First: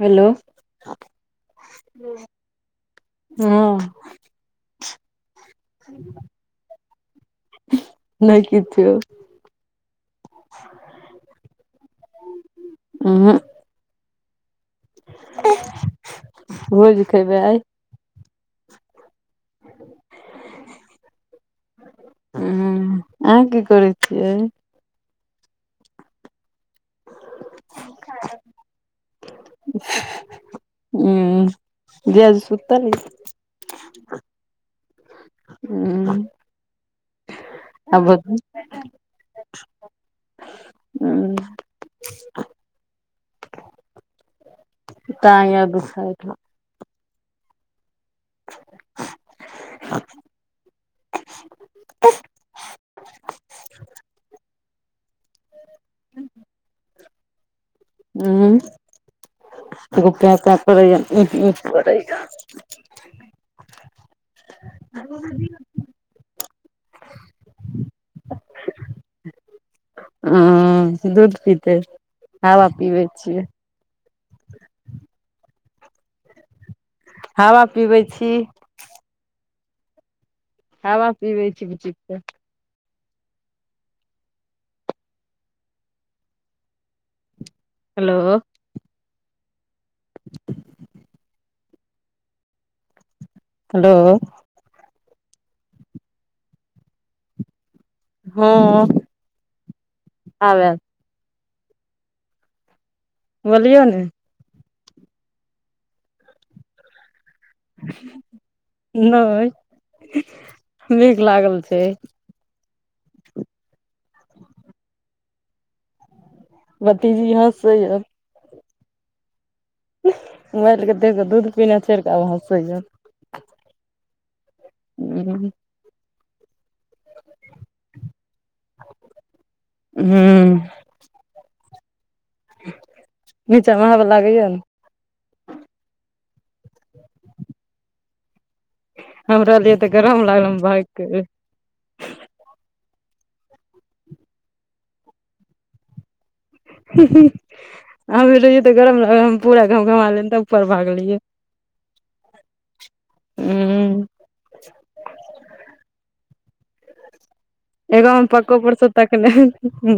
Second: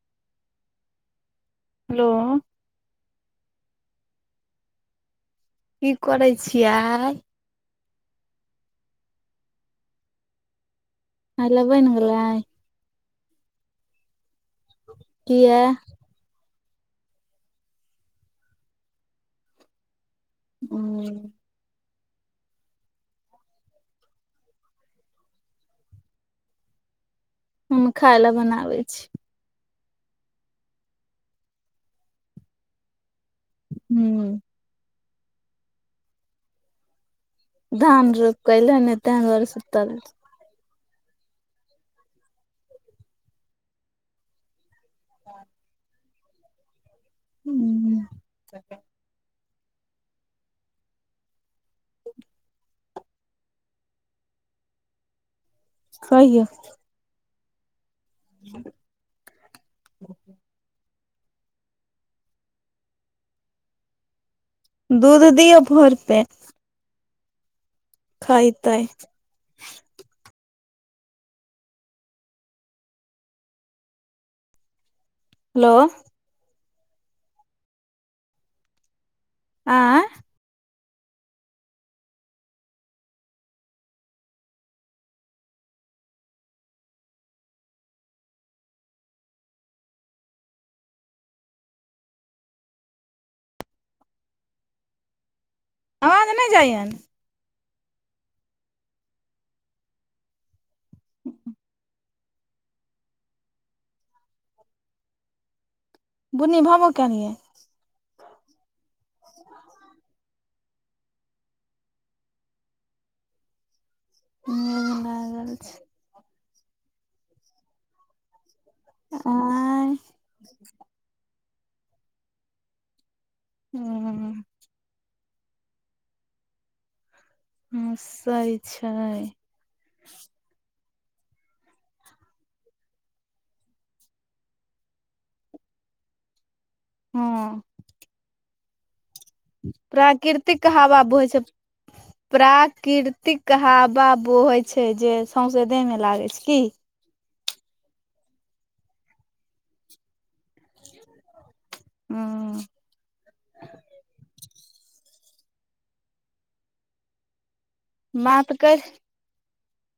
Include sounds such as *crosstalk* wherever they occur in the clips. Hello! Hello हँ। की करै छियै? नहि किछौ। अहा के बनि गेलै। उहूँ। किया रोज के उहै *unintelligible* हुं। हूँ, अहाँ की करै छियै? हम खाय लए बनाबै छी। हूँ जीजाजी सुतल अय? *inaudible* हूँ। धान रोपएले हे ने तेहि *unintelligible* दुआरे सुतल। उहूं ताय आओर दुखाए हेतै। *unintelligible* हूँ। *inaudible* कहियौ हूँ एगो केँ केँ करै या उह उह करैया। दूध दियौ भरि पेट। खायतेई। अँ दूध पीते हवा पीबै छियै। हेलो हावा पिबै छी। आँय। खावा पिबै छी बुचि के। हेलो। हेलो। अवाज नै जाइयन? ह्म्म आब एल। बोलियऔ ने? बुनिभबो केलियए। नहि मेघ लागल छै। मेघ लागल छै। भतीजी हसै य। आँय। मोबाइलके देख कऽ दूध पीना चढ़िकऽ आब हँसैय। हूँ। *inaudible* हसय छै। ह्म्म नीचामे हवा लागैय न। हाँ हम रहलियै तऽ गरम लागल हम प्राकृतिक भागि हवा के बहै छै। प्राकृतिक हवा बहै छै जे सौसे देह मे लागै छै कि? ही ही अहाँ मे रहियै तऽ गरम ला हम पूरा घम घमा ले तब। उपर भागलियै, हूँ उम्म। एगो हम बात पक्को कैर परसऽ ताकनै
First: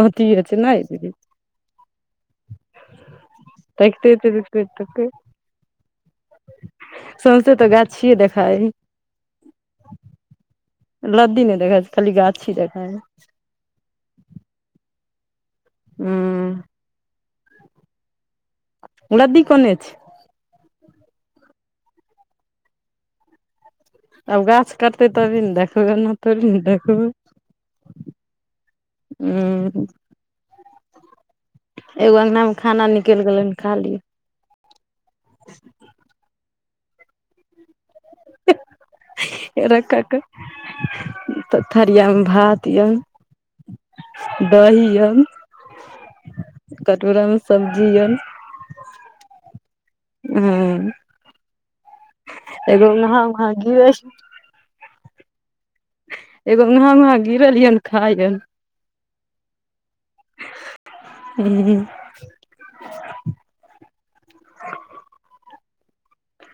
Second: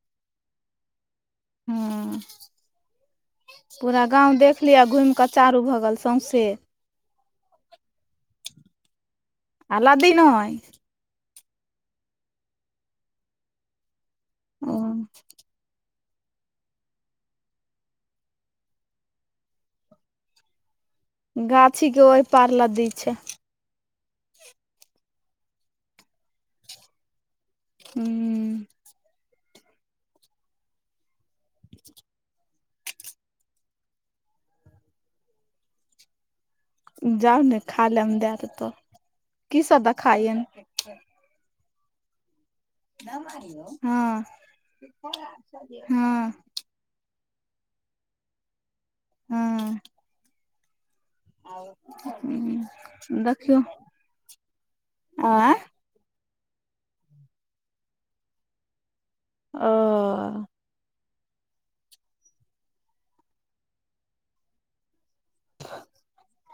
बाँकिए छै नहि? हां पूरा तकिते गाँव देख तकिते लिअ आ तकिते घुमिकऽ चारू भगल सौँसे। सौस्ते तऽ गाछि छियए देखाइ। आ लदी नहिय। लद्दी नहि देखै छै खाली गाछी देखाये छै। ओ। ह्म्म लदी कने छै? गाछी के ओहि पार लदी छै। आब गाछ कटतै तभी ने देखबै एना थोड़ी ने देखबै? हूँ। ह्म्म। एगो अंगना मे खाना निकलि गेले हन खा ली। *inaudible* जाहो ने खा लेमे दए देतौ की सब दऽ खामें? तऽ थरियामे भात यन हँ दही यन हँ कटोरा मे सब्जी य। हँ। ह एगो महा महा गेस्ट। आए। एगो उहा उहाँ गिरलिय ने खायऽ ओ। ई।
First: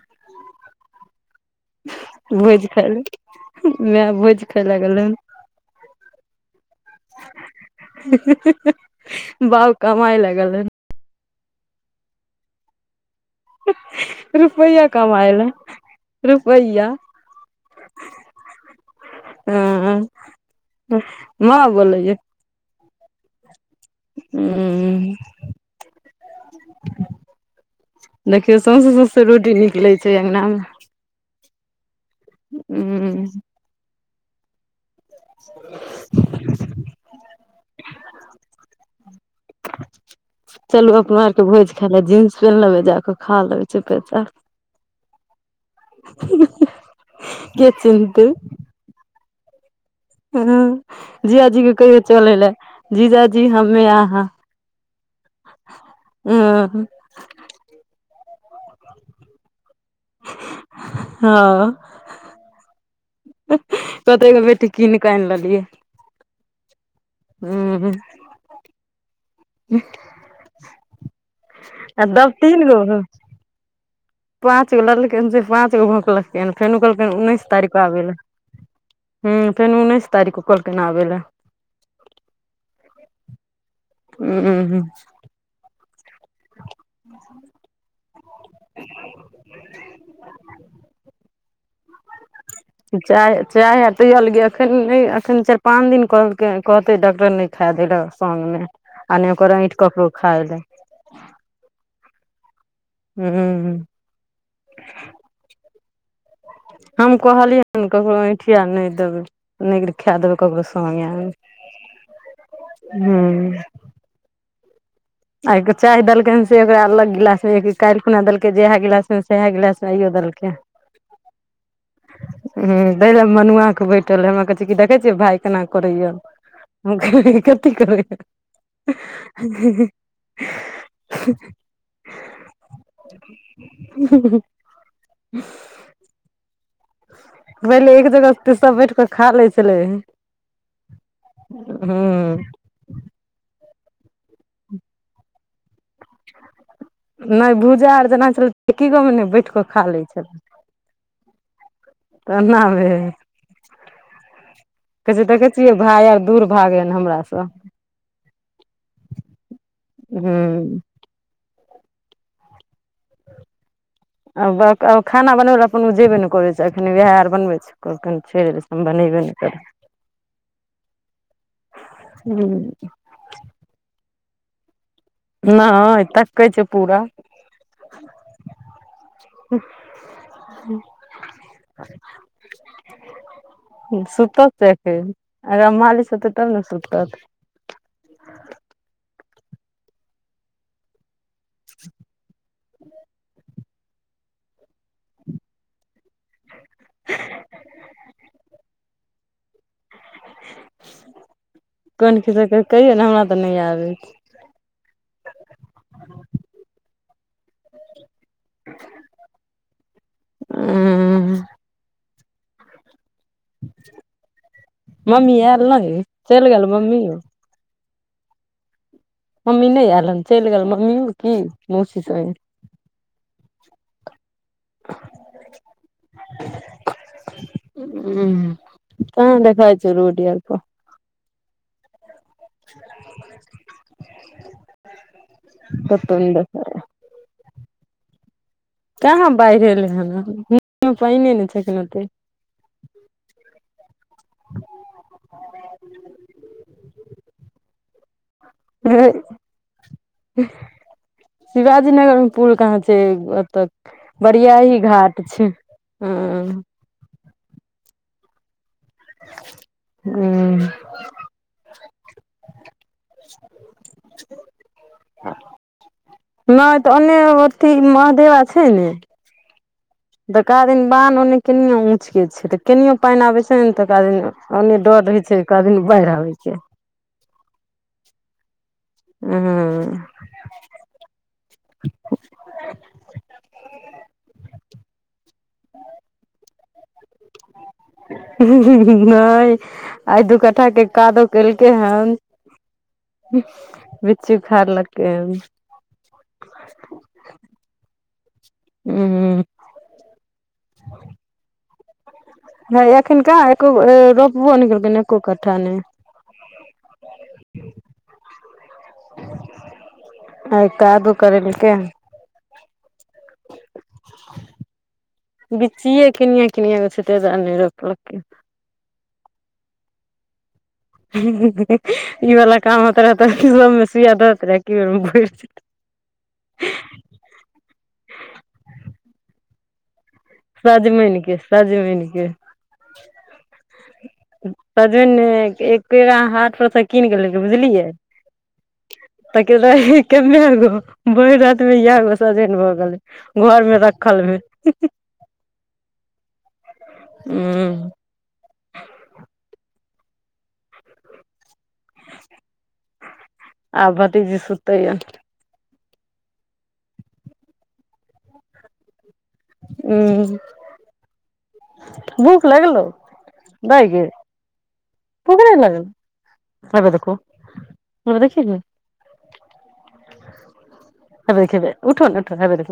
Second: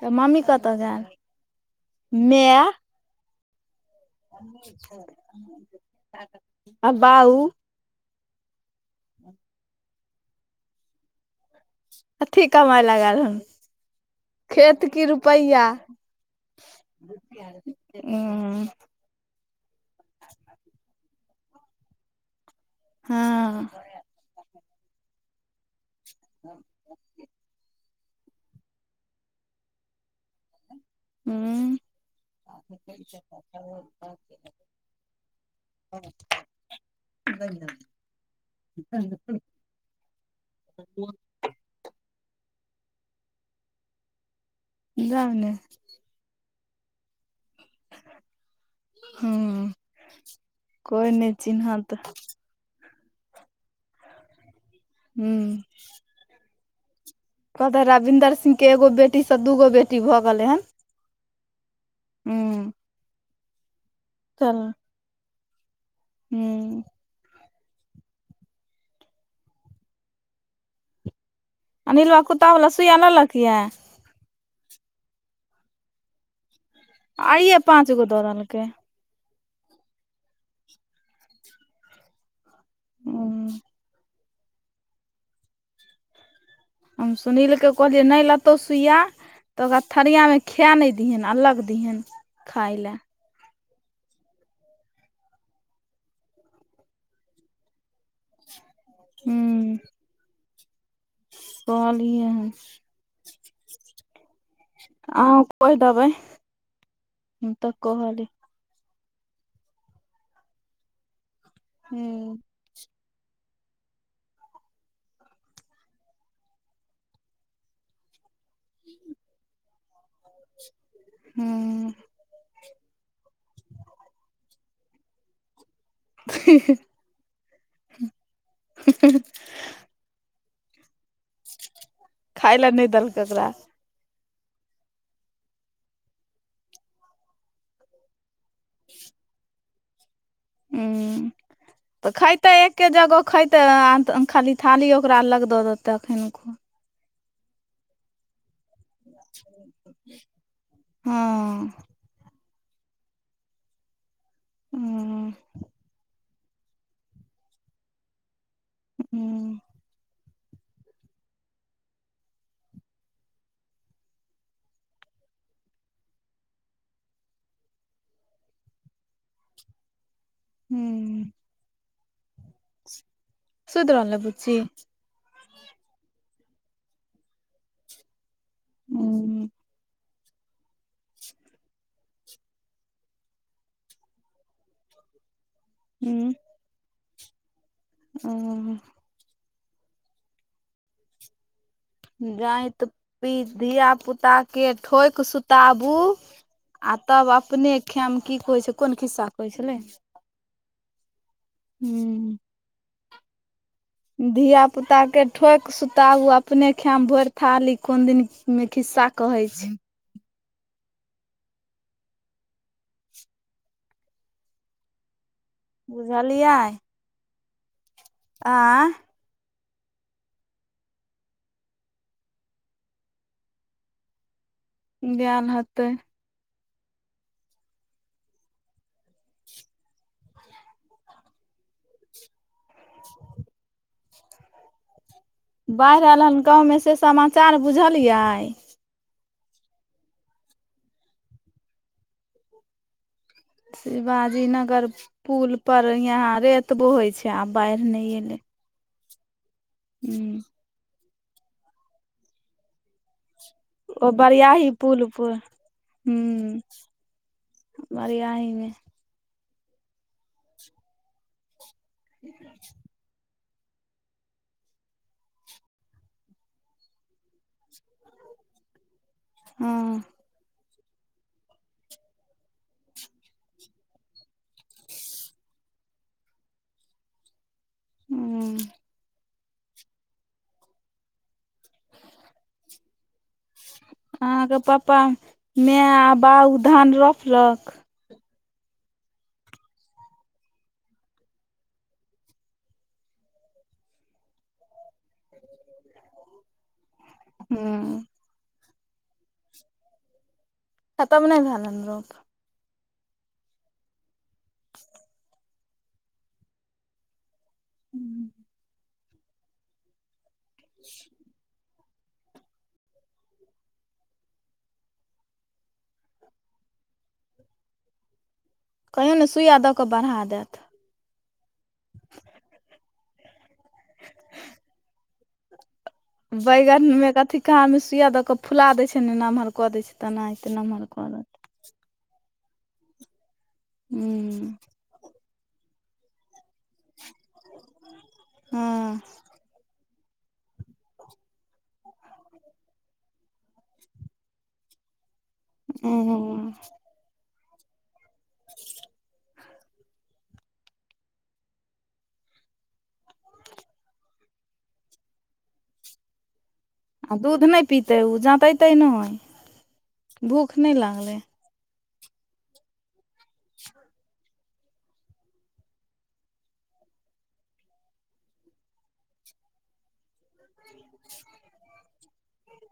तऽ मम्मी कतऽ गेलय? भोज खायलऽ माय। भोज खाय लागल हन आ बाऊ? बाऊ कमाय लऽ गेलैथ। कथी कमाइ लाऽ गेल हन? खेत रुपैया की कमाय ले रुपैआ? रुपैया ह हँ नऽ बोलैए। हँ। ह। देखियौ सौसे सौसे रोटी निकलै छै अङ्ंगना मे। ह्म। उंम्म *inaudible* *inaudible* चलू अपना आरके भोज खाय लेब जींस पेन्ह लेबै जा कऽ खा लेबै चुपे चाप। जाउ ने। के चिन्हते? हँ। ह जीजाजीे कहियौ ह चलै लए जीजाजी हमे आहाँ। हू। ह्म्म। कहते रविन्दर सिंह के एगो बेटी से दूगो बेटी भऽ गेलै हन। हँ। हू। कहतै एगो बेटी कीनिकऽ आनि लेलियै। हू। हू ह। आ दस तीन गो गऽ। किये? पाँच गो लेलखिन से पाँच गो भोकलखिन फेन ओ कहलकै उन्नैस आइये तारीख कऽ पाँच आबै गो लए। दऽ देलकै हूं फेरो उन्नैस तारीखक कहलकैन आबै लै। उं उं हूं हूं *unintelligible* हम सुनील के कहलियै नहि ले नइ लेतो सुूइया तऽ ओकरा थरिया में खाय नइ दीहेन अलग दिहेन खाय ले चाय चाय आर दियल गे एखन नइ एखन चारि पाँच दिन कहलकै कहतै डॉक्टर नहि खाए दैलै सङ्गमे आ नहि ओकर आॅंठि ककरो खाय लए। कहलि है। हूंं आब कहि देबै। हम कहलियै तऽ हन ककरो कहली अऐँठि आ नहि देबै नहि खाए देबै ककरो संगे आब। हूं हूं आइ त चाय देलकै हन से ओकरा अलग गिलास मे एक कालि खुना देलक के जेहे गिलास में सेहे गिलास में आइयो देलकै। हूं ह तै दुआरें मनुआ के बैठल है हमरा कहै छै कि देखै छियै भाय केना करैय हम कहलियै कथी करैय हे हे *unintelligible* खायले नहि देलकै एकरा। हू हू हू पहिले एक जगह पे त सब बैठ कऽ खा लै छलै। ऊं तऽ हूँ खायतै एक एके जगह खैतै आ खाली थाली ओकरा अलग दऽ देतै अखन नहि भूजा आर जेना छलै एकेगो में ने बैठ कऽ खा लै छलै। हँ त नइ कहै छै हूं देखै छियै भाय आर दूर भागैने हमरास। हूं। हूं। आ ओकरा खाना बनबले अपन ओ जेबे नै करै छै एखनि वएह आर बनबे छै। कखन छोड़ि हम बनैबे नहि करबै। हूं हूं। सुति रहलै बुच्ची? नहि तकैछौ पूरा। ऊं। *unintelligible* ई सुतत अखनि एकरा मालिश हेतै तब ना सुतत। ऊं ऊं ऊं। *unintelligible* रात्रि बी धिया पुता के ठोकि सुताबू आ तब अपने खैम की कहै छै कोन खिस्सा कहै छलै। कोन हूं खिसा कहै कहियौने हमरा तऽ नहि आबै छै। धिया पुता के ठोकि सुताउ अपने खायम भरि थाली कोन दनि मे खिस्सा कहै छी। उम्म मम्मी आयल रहे ने चलि बुझलियै गेल मम्मी? आँय मम्मी नहि हलन चलि गेल मम्मी ओ की मोसस होय। ब्याह हतै। उम्म *unintelligible* *inaudible* बाढ़ि कतौ आयल नहि हन त ओ में देखाइ से समाचार बुझलियै? कहाँ बाढ़ि एयलै हन पानि नहि छैन ओते *inaudible* शिवाजी नगर पुलपर यहाँ रे त बोहैत छै आब बाढ़ि नहि अयलै। *inaudible* शिवाजी नगर मे पुल कहाँ छै, ओतऽ बड़िया ही घाट छै। हँ ह्म्म *unintelligible* उम्म *inaudible* *inaudible* नहि तऽ ओन्ने अथी महादेव अछि ने? उम्म तऽक दिन बानह ओन्ने केनियो ऊँचके छै तऽ केनो पानि आबे छै ने तऽक दिन ओन्ने डर रहे छै *unintelligible* दमी बाढ़ि आबय के ह्म्म ह्म्म अहाँके पप्पा मै आ बउ धान रोपलक? नहि आइ दू कट्ठा के कादो केलकै हन। बिचची उखड़ लके हन। ह्म्म उम्म खताा *unintelligible* म ने भाल अरोप ह एखन कह एको अ रोपबो न केलखिन एको कट्ठा नहि। *inaudible* आइत आदू करीलके *unintelligible* *inaudible* बिचिए कनिय किनिय छै त नहि रपलक। कहियो ने सुइया दऽ कऽ बढ़ा देत। ई वाला काम होत रह तऽ सबमे सुइय दत रह क बेर भरि *unintelligible* बैगन मे अथी कहाँ मे सुूइया दऽ के फुला देय छै ने नमहर कऽ देै छै। तेनाहिते नमहर कऽ साजमिन देत के साजमनि के। हूँ सजन एक पेड़ हाथ परसँ कीन गेल बुझलियै। हँ त के कमे गो भोरि राति मे इएह गो सजन भऽ गेलै। घर मे रखल भेल। ओ हूँ आब भतीजी सुतैये। आ दूध नहि पितै ओ जँतेतै नहि। हं भूख नहि लागलै भूख लगलै दाय गे। पकड़े लागल हब देखू ह देखिय ने। *unintelligible* *unintelligible* हं उठो ने उठ,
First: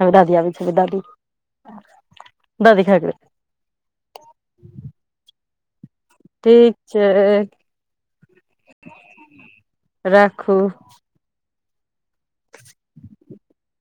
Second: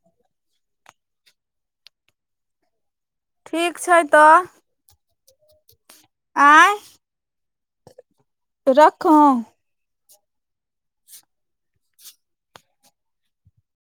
हुए दादी आबे छै दादी। दादी खाय देबै। ठीक छै तऽ। ठीक छै। रखूं। राखू। *unintelligible*